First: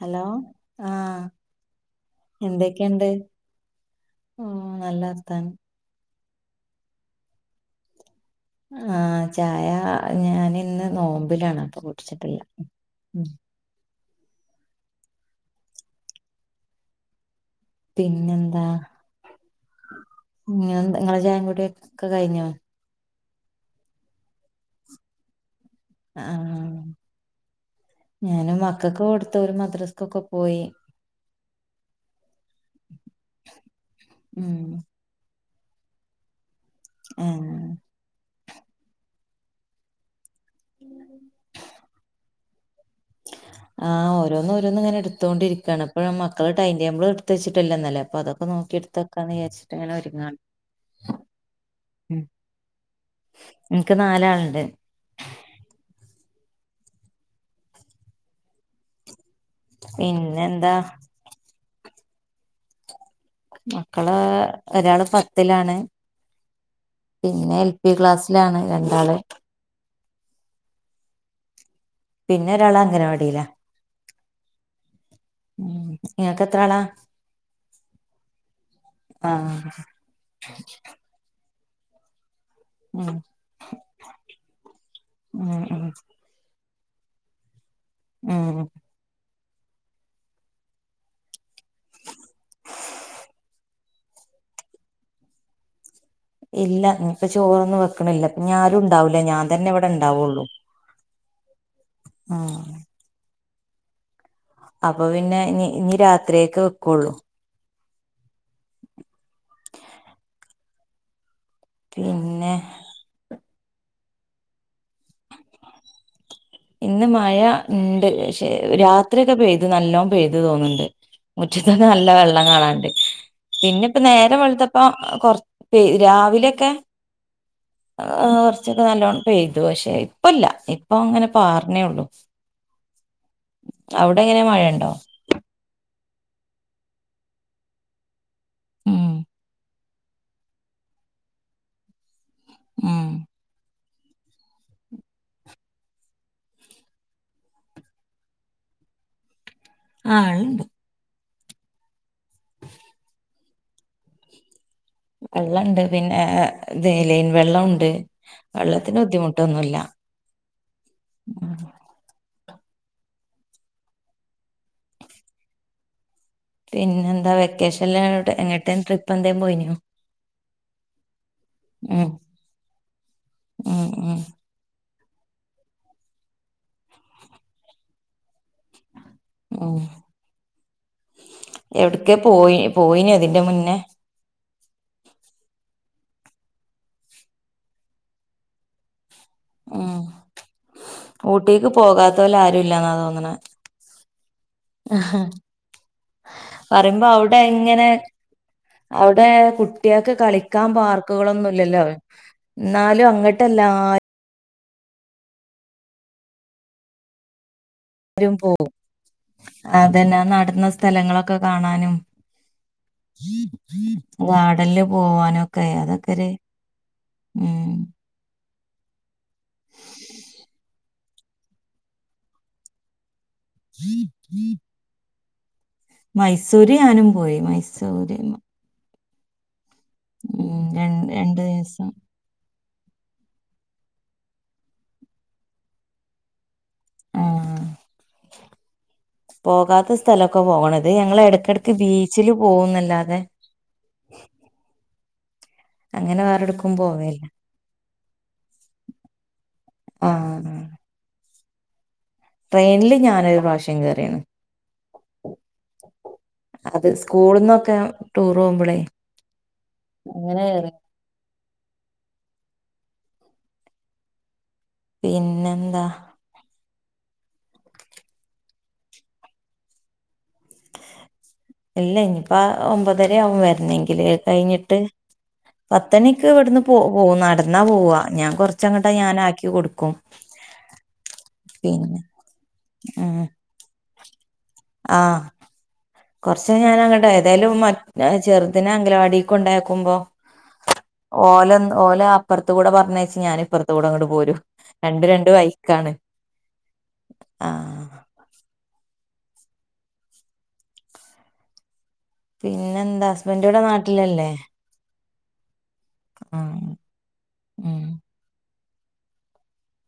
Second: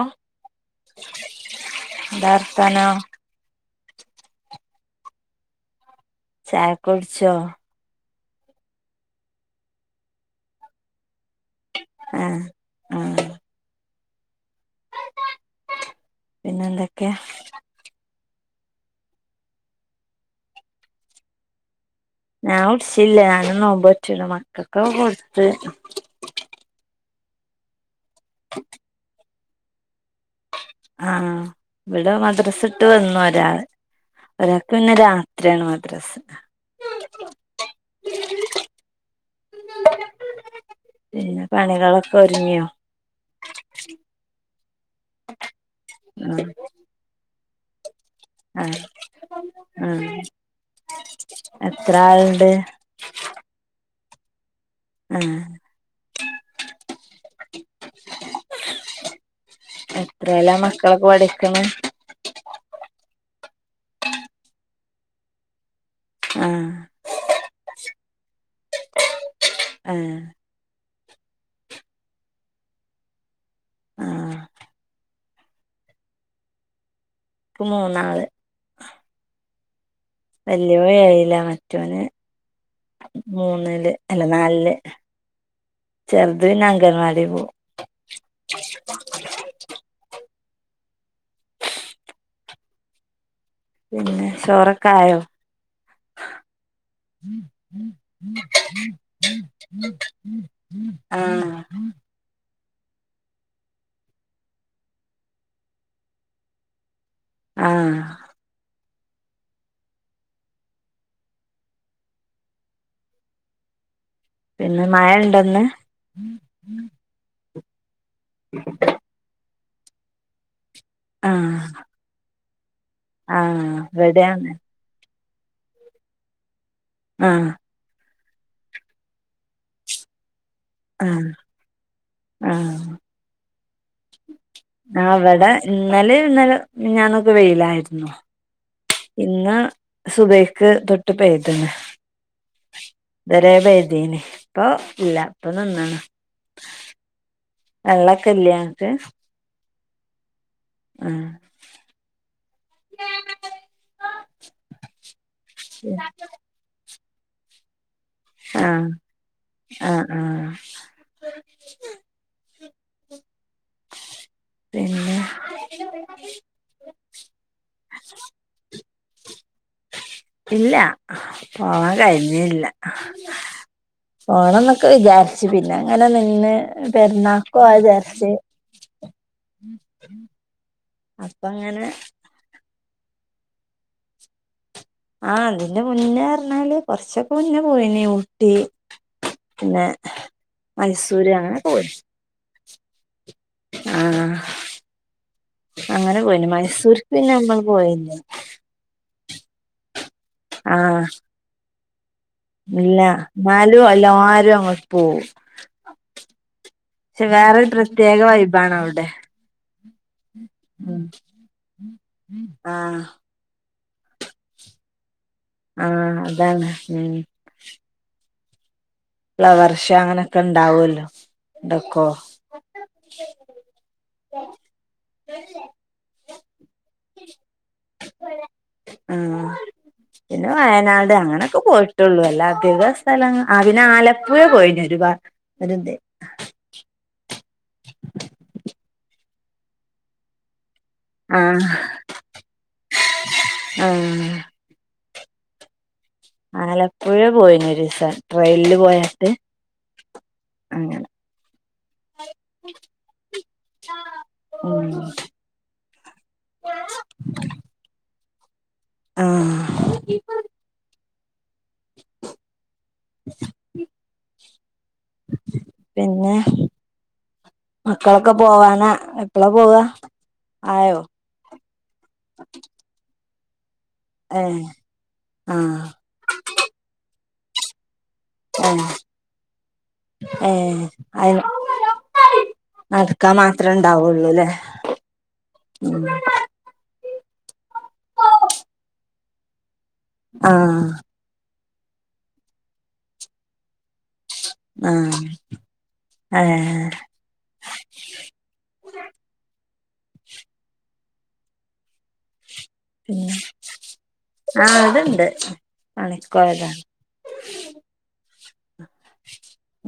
Hello ആാ എന്താ എന്തൊക്കെ വർത്താനം ഒണ്ട് ഉം നല്ലാ വർത്താനം ചായ ഒക്കെ കുടിച്ചോ ആ ചായ ഞാന് ഇന്ന് നോമ്പിലാണ് അപ്പൊ ആഹ് കൂട്ടിച്ചിട്ടില്ലാ ഉം ആഹ് പിന്നെ എന്തൊക്ക്യാ പിന്നെന്താ നി നിങ്ങളെ ചായൻകൂടി [unintelligible] ഞാൻ കൂടിച്ചില്ല ഞാനും നോമ്പ് നോറ്റ്ണ് മക്കക്കൊക്കേ കൊട്ത്ത് ആ ഞാനും മക്കക്ക് കൊട്ത്ത് ഓര് മദ്രസക്കൊക്കെ ആ ഇവടെ മദ്രസ് ഇട്ട് വന്നു ഒരാള് ഉം ഒരാക്ക് പിന്നെ രാ ത്രയാണ് മദ്രസാ ആഹ് പിന്നെ പണികളൊക്കെ ഒത്ങ്ങിയോ ആ ഓരോന്ന് ഓരോന്ന് ഇങ്ങനെ എടുത്തോണ്ടിരിക്കാണ് അപ്പയാ ആഹ് മക്കളെ ടൈം ടേബിൾ എടുത്ത് ട്ടില്ലന്നലെ അപ്പൊ അതൊക്കെ നോക്കി ആഹ് എടുത്ത് വെക്കാന്ന് വിചാരിച്ചട്ട് അങ്ങനെ ആഹ് ഒര്ങ്ങാണ് എത്ര ഉം ആളുണ്ട് എനിക്ക് നാലാൾ ആഹ് എത്രേലാ പിന്നെന്താ മക്കളൊക്കെ പഠിക്ക്ണെ മക്കള് ഒരാള് പത്തിലാണ് ആഹ് പിന്നെ എൽ പി ക്ലാസ്സിലാണ് രണ്ടാള് യെ പിന്നെ ഒരാള് അംഗനവാടിലാ ആഹ് ഉം ഇങ്ങക്ക് എത്രാളാ ഇക്ക് മൂന്നാള് ആഹ് വെല്ലിയോന് ഏഴിലാ മറ്റോന് ഉം മൂന്നില് അല്ലാ നാലില് ഉം ഉം ചെറുത് പിന്നെ അംഗന് ഗൻവാടി പോവും ഉം ഹം പിന്നെ ചോറൊക്കായോ ഇല്ല ഇനിപ്പോ ചോറൊന്നും വെക്ക്ണില്ലാ ഇപ്പഞ്ഞി ആരും ഉണ്ടാവില്ലാ ഞാൻ തന്നെ ഇബടെ ഉണ്ടാവുള്ളൂ [unintelligible] ആഹ് അപ്പൊ പിന്നെ നി നി രാത്രിയക്കെ വെക്കുള്ളൂ ആഹ് പിന്നെ പിന്നെ മയ ഇണ്ടോന്ന് ഇന്ന് മഴ ഇണ്ട് പഷേ രാത്രിയൊക്കെ പെയ്ത് നല്ലോം പെയ്തു തോന്ന്ണ്ട് ആഹ് മുറ്റത്ത് നല്ല വെള്ളം കാണാണ്ട് ആഹ് പിന്നെ ഇപ്പൊ ഇവിടെ നേരം അങ്ങനെ വെളുത്തപ്പൊ പെയ് രാവിലെയൊക്കെ ആഹ് കുറച്ചൊക്കെ നല്ലോണ്ണം പെയ്തു പക്ഷേ ഇപ്പല്ലാ ഇപ്പൊ ഇങ്ങനെ ആഹ് പാർണേള്ളു വ്ടെ ഇന്നലെ ഇന്നലെ മിഞ്ഞാനൊക്കെ വെയിലായിരുന്നു ഉം ഇന്ന് സുബൈക്ക് തൊട്ടു പെയ്ത്ണ് ഉം ഇതെരേ പെതീന്ന് ഇപ്പൊ ഇല്ല ഇപ്പൊ നിന്ന്ണ് വെള്ളൊക്കെല്ലേ ങ്ങക്ക് ആഹ് അണ്ട് ഉം വെള്ളണ്ട് പിന്നെ ലൈൻ വെള്ളുണ്ട് ആഹ് വെള്ളത്തിന് ബുദ്ധിമുട്ടൊന്നുല്ല ആഹ് ആഹ് പിന്നെ പിന്നെ എന്താ വെക്കേഷനിൽ എങ്ങട്ടേ ട്രിപ്പ് എന്തേം പോയിനോ ഇല്ല പോവാൻ ഉം കഴിഞ്ഞില്ല ഉം ഉം പോണംന്നൊക്കെ വിചാരിച്ച് പിന്നെ അങ്ങനെ നിന്ന് പെരുന്നാക്ക് ക്കോവ വിചാരിച്ച് ഉം അപ്പൊ അങ്ങനെ പോയിഞ്ഞോ തിന്റെ മുന്നേ അയിന്റെ മുന്നേറഞ്ഞാല് കൊറച്ചൊക്കെ മുന്നേ പോയിനി ഊട്ടി. പിന്നെ ഉം മൈസൂര് അങ്ങനെക്കെ പോയി. ഇല്ലാന്ന തോന്നണ. ആ അങ്ങനെ പോയിന്, മൈസൂർക്ക്‌ പറയുമ്പോ പിന്നെ നമ്മള് പോയിന്നേ. കുട്ട്യേൾക്ക്‌ കളിക്കാൻ പാർക്കുകളൊന്നുല്ലല്ലോ. ഇല്ല നാലും എല്ലാരും അങ്ങ പോ. ക്ഷെ വേറെരു പ്രത്യേക വൈബാണവിടെ. അതന്നാ. ആ നടന്ന സ്ഥലങ്ങളൊക്കെ കാണാനും. ആ വാർഡനില് പോവാനൊക്കെ ആ അതൊക്കെര് അതാണ് ഉം ഫ്ലവർഷോ അങ്ങനെയൊക്കെ ഇണ്ടാവല്ലോ. [unintelligible] തച്ച [unintelligible] [inaudible] മൈസൂര് ഞാനും പോയി മൈസൂര്. ആ പിന്നെ ര വയനാട് രണ്ട് അങ്ങനൊക്കെ ദിവസം പോയിട്ടുള്ളൂ. അല്ലാ അധിക- സ്ഥല, ആ പിന്നെ ആലപ്പുഴ പോയിന് ഒരുപാ [unintelligible] ഏ. പോകാത്ത സ്ഥലൊക്കെ പോകണ അത് ഞങ്ങള് ആ എടക്കെടക്ക് ബീച്ചില് പോവുന്നല്ലാതെ ആ പോവേല്ല ആലപ്പുഴേ പോയിന ഒരുസം ട്രെനില് പോയട്ട് അങ്ങെനെ. ട്രെയിനീല് ഞാനൊരു പ്രാവശ്യം കേറിണ്. ഉം അത് സ്കൂളന്നൊക്കെ ടൂർ പോകുമ്പോളേ ആഹ് അങ്ങനെ പിന്നെന്താ? പിന്നെ മക്കളൊക്കെ പോവാനാ, എപ്പളാ പോവ, ആയോ? ഇല്ല ഇനിപ്പ ഒൻപതരാവും വെരന്നെങ്കിൽ. ഇതെ ഏഹ് കഴിഞ്ഞിട്ട്, ആഹ് പത്തണിക്ക് ഇവിടുന്ന് പോ പോവും. നടന്നാ പോവാ. ഞാൻ ഏഹ് കൊറച്ചങ്ങട്ടാ ഞാനാക്കി കൊടുക്കും. പിന്നെ നടക്കാ മാത്രം ണ്ടാവുള്ളൂലെ? ആ കൊറച്ചയ്ഞാല ങ്ങട്ട് ഏതായാലും ചെറുതനെ അങ്കലവാടി ക്കൊണ്ടാക്കുമ്പോ ആ. ഓലെ അപ്പർത്ത്കൂടെ പറഞ്ഞേച്ച് ഞാനിപ്പർത്ത് കൂടെ ഓടും. പോരും. രണ്ട്, ആഹ് രണ്ട് വൈക്കാണ്, ഏഹ് ആ. പിന്നെന്താ? പിന്നെ ഹസ്ബൻഡിവിടെ നാട്ടിലല്ലേ? തെ, പണിക്കോയതാ. ആഹ് ഉം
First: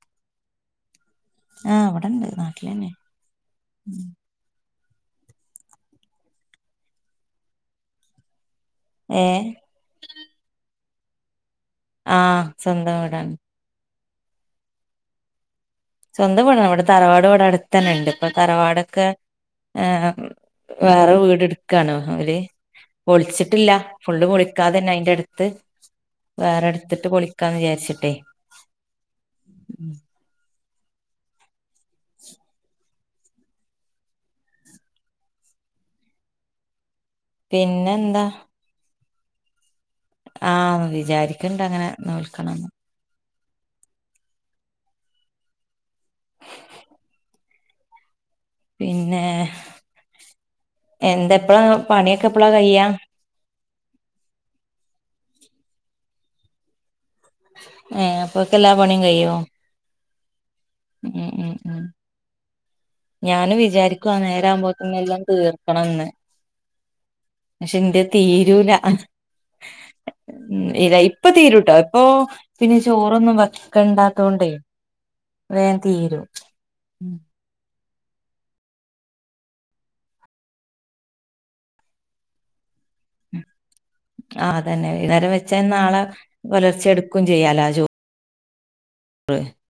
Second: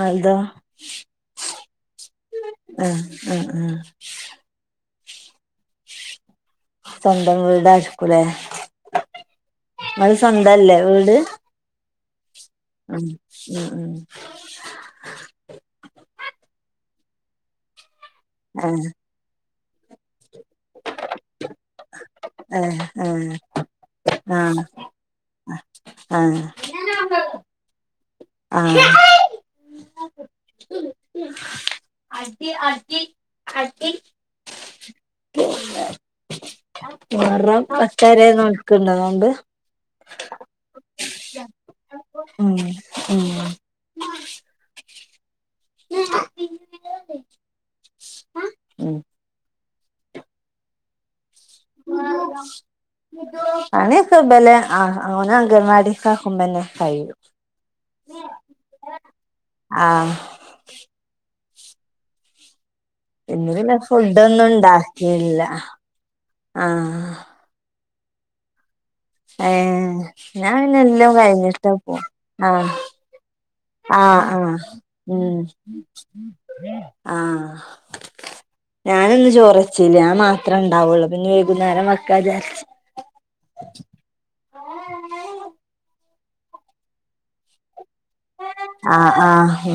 അ, ഇതൊ? ആഹ് ഇവിടെണ്ട് അ നാട്ടിലന്നെ അ അ. സ്വന്തം വീടായ്ര്ക്കൂലേ ഏഹ് ങ്ങള് സ്വന്തല്ലേ വീ ത് ആ. മ് [inaudible] സ്വന്തം വീടാണ്. ഇവടെ തറവാട് ഇവടെ അടുത്തന്നെണ്ട്, ഇപ്പൊ ആഹ് തറവാടൊക്കെ ഏ വേറെ വീട് ഇടുക്കണോ ഓല്? ആഹ് ആഹ് പൊളിച്ചിട്ടില്ല ഫുള്ള് ആഹ് പൊളിക്കാതെന്നെ അയിൻ്റെടുത്ത്. ആഹ് വേറെട്ത്തിട്ട് പൊളിക്കാന്ന് വിചാരിച്ചിട്ടേ. ആഹ് അടി അടി അടി. മുഹറം പത്തു പിന്നെന്താ വരെ നോൽക്കുണ്ടോ നോമ്പ്? ആ വിചാരിക്കണണ്ടങ്ങനെ. ആ അ ഉം പിന്നെ എന്താെപ്പ പണിയൊക്കെ പ്പളാ കയ്യാ പണി ഒക്കെ ബല ആ ഓനെ അങ്കൻവാടികാകുമ്പന്ന കയ്യു ഏ അപ്പൊക്കെല്ലാ പണിംകയ്യോ ആഹ് ഇന്ന് ഞാനും പിന്നെ വിചാരിക്കുവാ ഫുഡൊന്നും നേരാവുമ്പോത്തിന് എല്ലാം ണ്ടാക്കില്ല തീർക്കണംന്ന് [inaudible] ആ പക്ഷെ ഇന്റെ തീരൂല ഞാൻ പിന്നെ ഇര എല്ലോം ഇപ്പൊ കഴിഞ്ഞിട്ടാ തീരുട്ടോ പോ ഇപ്പൊ ആഹ് പിന്നെ ചോറൊന്നും വെക ആഹ് ആഹ് ഉ തീരും ആഹ [inaudible] ഞാനിന്ന് ചോറച്ചില്ല ഞാമാത്രേ ണ്ടാവുള്ളൂ പിന്നെ വൈകുന്നേരം വെക്കാ ജാര്ച്ച് ആ അതന്നെ വൈകുന്നേരം വെച്ചാ നാളെ പുലർച്ചെടുക്കും ചെയ്യാലോ ആ ചോ ആ ആ ഊ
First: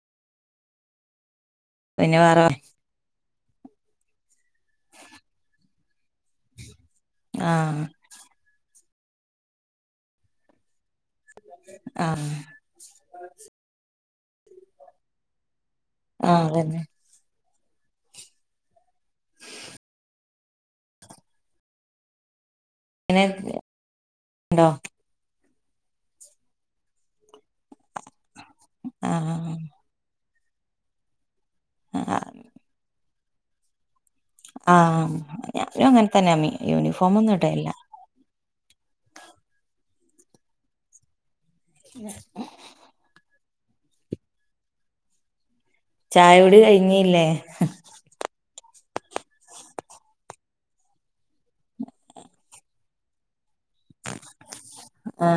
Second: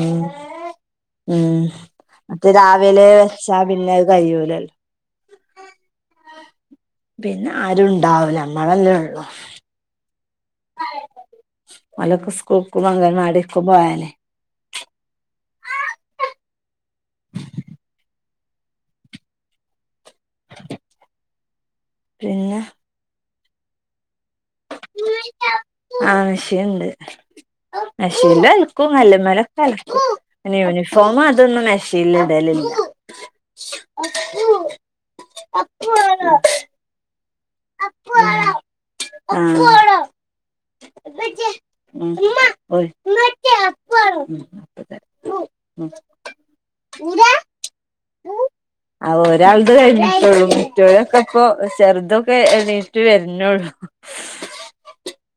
ഉം പിന്നെ വേറെ മറ്റേ രാവിലെ ച്ചാ പിന്ന അ കയ്യൂലല്ലോ [inaudible] ആഹ് പിന്നാരും ഇണ്ടാവുല നമ്മളല്ലേ ഉള്ളു ആഹ് ഓലക്കു സ്ക്കൂൾക്കുഅങ്കനവാ ടിക്കൂ പോയാല് ആഹ് അതന്നെ പിന്നെ '' ന്നെ [inaudible] ണ്ടോ ആവശ്യണ്ട് [inaudible] പിന്നൽക്കും ആഹ് കല്ലുമ്മലൊകലക്കും. പിന്നെ യൂണിഫോമതൊന്നും മെഷീനടലില്ല [inaudible] ആ ഞാനങ്ങനെ തന്നെ മ. യൂണിഫോം [unintelligible] പ്പപ്പള [unintelligible] ഉ ചായകുടി കഴിഞ്ഞില്ലേ? ആ ഒരാളത് കഴിഞ്ഞിട്ടുള്ളു മറ്റോരൊക്കെ ഇപ്പൊ ചെറുതൊക്കെ എണീറ്റ് വരുന്നുള്ളു ആ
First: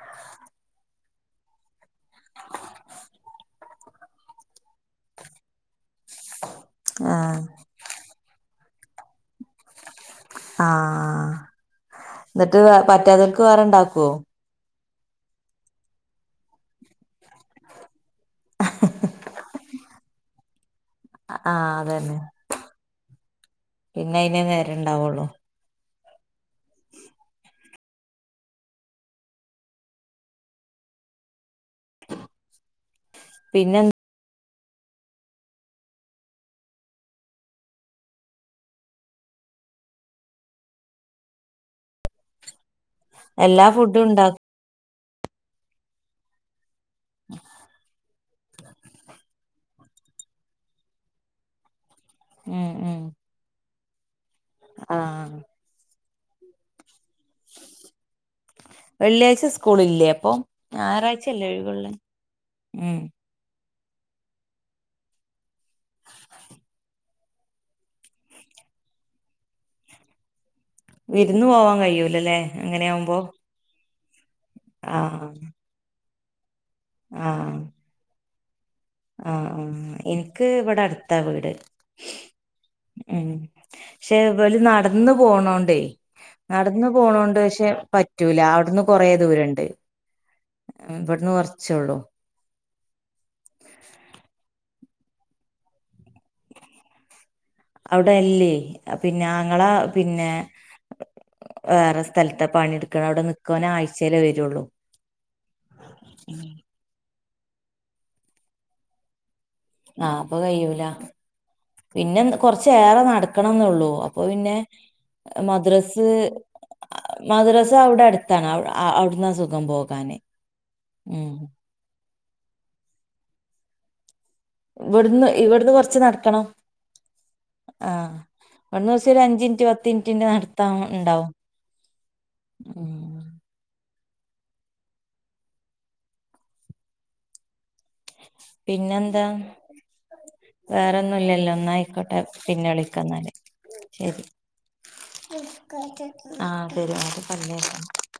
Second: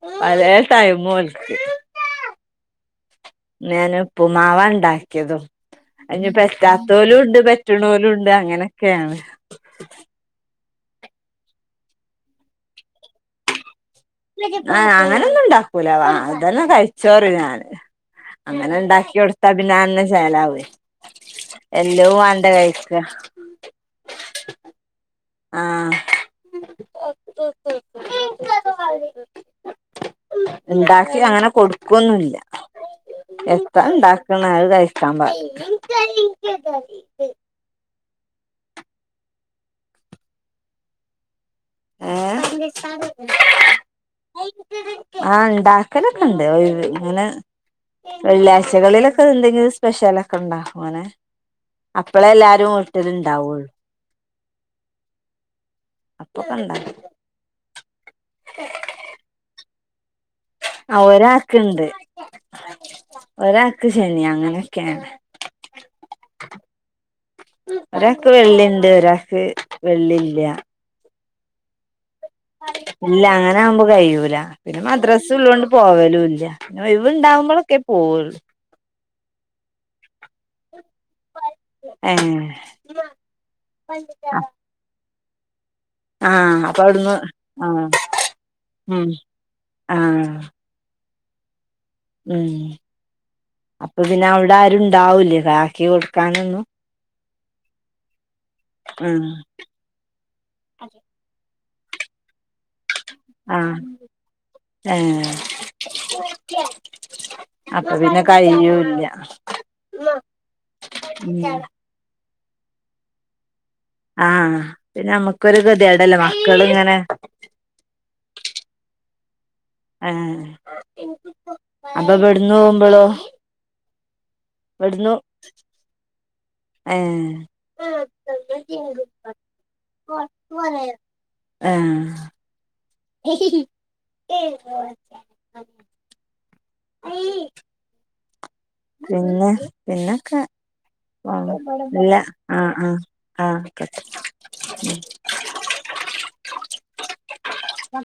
[unintelligible] ടൈം പോലക്ക് ഞാൻ ഉപ്പുമാവണ്ടാക്കിയതും അതിന് പറ്റാത്തോലും ആഹ് ഉണ്ട് പറ്റ നോലും ഉണ്ട്. ഇത അങ്ങനെയൊക്കെയാണ് ആഹ എന്നിട്ട് പറ്റാതോൽക്ക് വേറെണ്ടാക്കുവോ? ആ അങ്ങനെൊന്നും ഉണ്ടാക്കൂല വ അതെല്ലാം കഴിച്ചോറും ഞാാന് അങ്ങനെ ണ്ടാക്കി കൊടുത്ത പിന്നെ അന്നെ ചെലാവേ ആഹ് എല്ലവും അതന്നെ വണ്ട കഴിക്ക പിന്നെ അയിന് നേരെ ഉണ്ടാവുള്ളു ആ ണ്ടാക്കി അങ്ങനെ കൊടു [unintelligible] പിന്നെ എത്താണ്ട [unintelligible] ഏ എല്ലാ ഫുഡും ഉണ്ടാക്കും ആ ണ്ടാക്കലൊക്കെ ഉണ്ട് [unintelligible] ഇങ്ങനെ വെള്ളിയാഴ്ചകളിലൊക്കെ എന്തെങ്കിലും സ്പെഷ്യലൊക്കെ ഉണ്ടകും അങ്ങനെ അപ്പളെ എല്ലാരും വീട്ടില ഇണ്ടാവുള്ളു ആ ഇപ്പൊക്കണ്ടാ വെള്ളിയാഴ്ച സ്കൂളില്ലേ അപ്പൊ? ആ ഞായറാഴ്ചയല്ലേ ഒരാക്ക് ഇണ്ട് ഒഴിവുള്ളെ ഉം ഒരാ ശനിയ അങ്ങനെയൊക്കെയാണ് ഒരാൾക്ക് വെള്ളിണ്ട് ഒരാൾക്ക് വെള്ളില്ല വിരുന്ന് പോവാൻ കഴിയൂലല്ലേ അങ്ങനെയാവുമ്പോ? കയൂല പിന്നെ മദ്രസ ഉള്ളുകൊണ്ട് പോവലും ഇല്ല പി ഒഴിവു ണ്ടാവുമ്പോഴൊക്കെ പോവുള്ളൂ ആ ആ എനിക്ക് ഇവിടെ അടു- ത്ത വീട് ഏ ഉ പക്ഷെ പോല നടന്ന പോണോണ്ടേ ആഹ് അപ്പൊ നടന്ന് അവിടുന്ന് പോണൊണ്ട് പക്ഷെ ആഹ് പറ്റൂല അവിടുന്ന് കൊറ ഉം ദൂരുണ്ട് ആഹ് ഇവ ഉം അപ്പ പിന്നെ അവിടെ ആരുണ്ടാവൂലേ ബാക്കി കൊടുക്കാനൊന്നു അവിടെയല്ലേ പിന്നെ ങ്ങളെ പിന്നെ വേറെ സ്ഥലത്ത് പണിെടുക്ക അവിടെ നിക്കവാന ആഹ് ആഴ്ചല്ലേ വരുള്ളൂ ഏഹ് അപ്പൊ പിന്നെ കയിഞ്ഞുല്ല ആ അപ്പൊ കഴൂല പിന്നെ കൊറച്ചേറെ നടക്കണം അപ്പൊ പിന്നെ ആഹ് പിന്നെ നമ്മുക്കൊരു മദ്രസ് ഗതികേടല്ലേ മക്കള് ഇങ്ങനെ മദ്രസ അവിടെ അടുത്താണ് അവിടുന്ന് ആ അപ്പൊ ഇ വിടന്ന് പോകുമ്പോളോ? ഇവിടുന്ന് ഇവിടുന്ന് കൊറച്ച് നടക്കണം ഏഹ് ആ ഒവിടന്ന് ദിവസം ഒരു അഞ്ചിനിറ്റ് പത്തി ഇിനിറ്റിന്റെ നടത്താ ഉണ്ടാവും ഉം ഉ ഏ അ പിന്നെ പിന്നൊക്കെ വേറെ ആ ഒന്നുംല്ലല്ലോ ഇല്ല ഒന്നായിക്കോട്ടെ ആ പിന്നെ ആ വിളിക്കന്നല്ലേ ആ ഓക്കെ ശരി ആ പരു അ പറ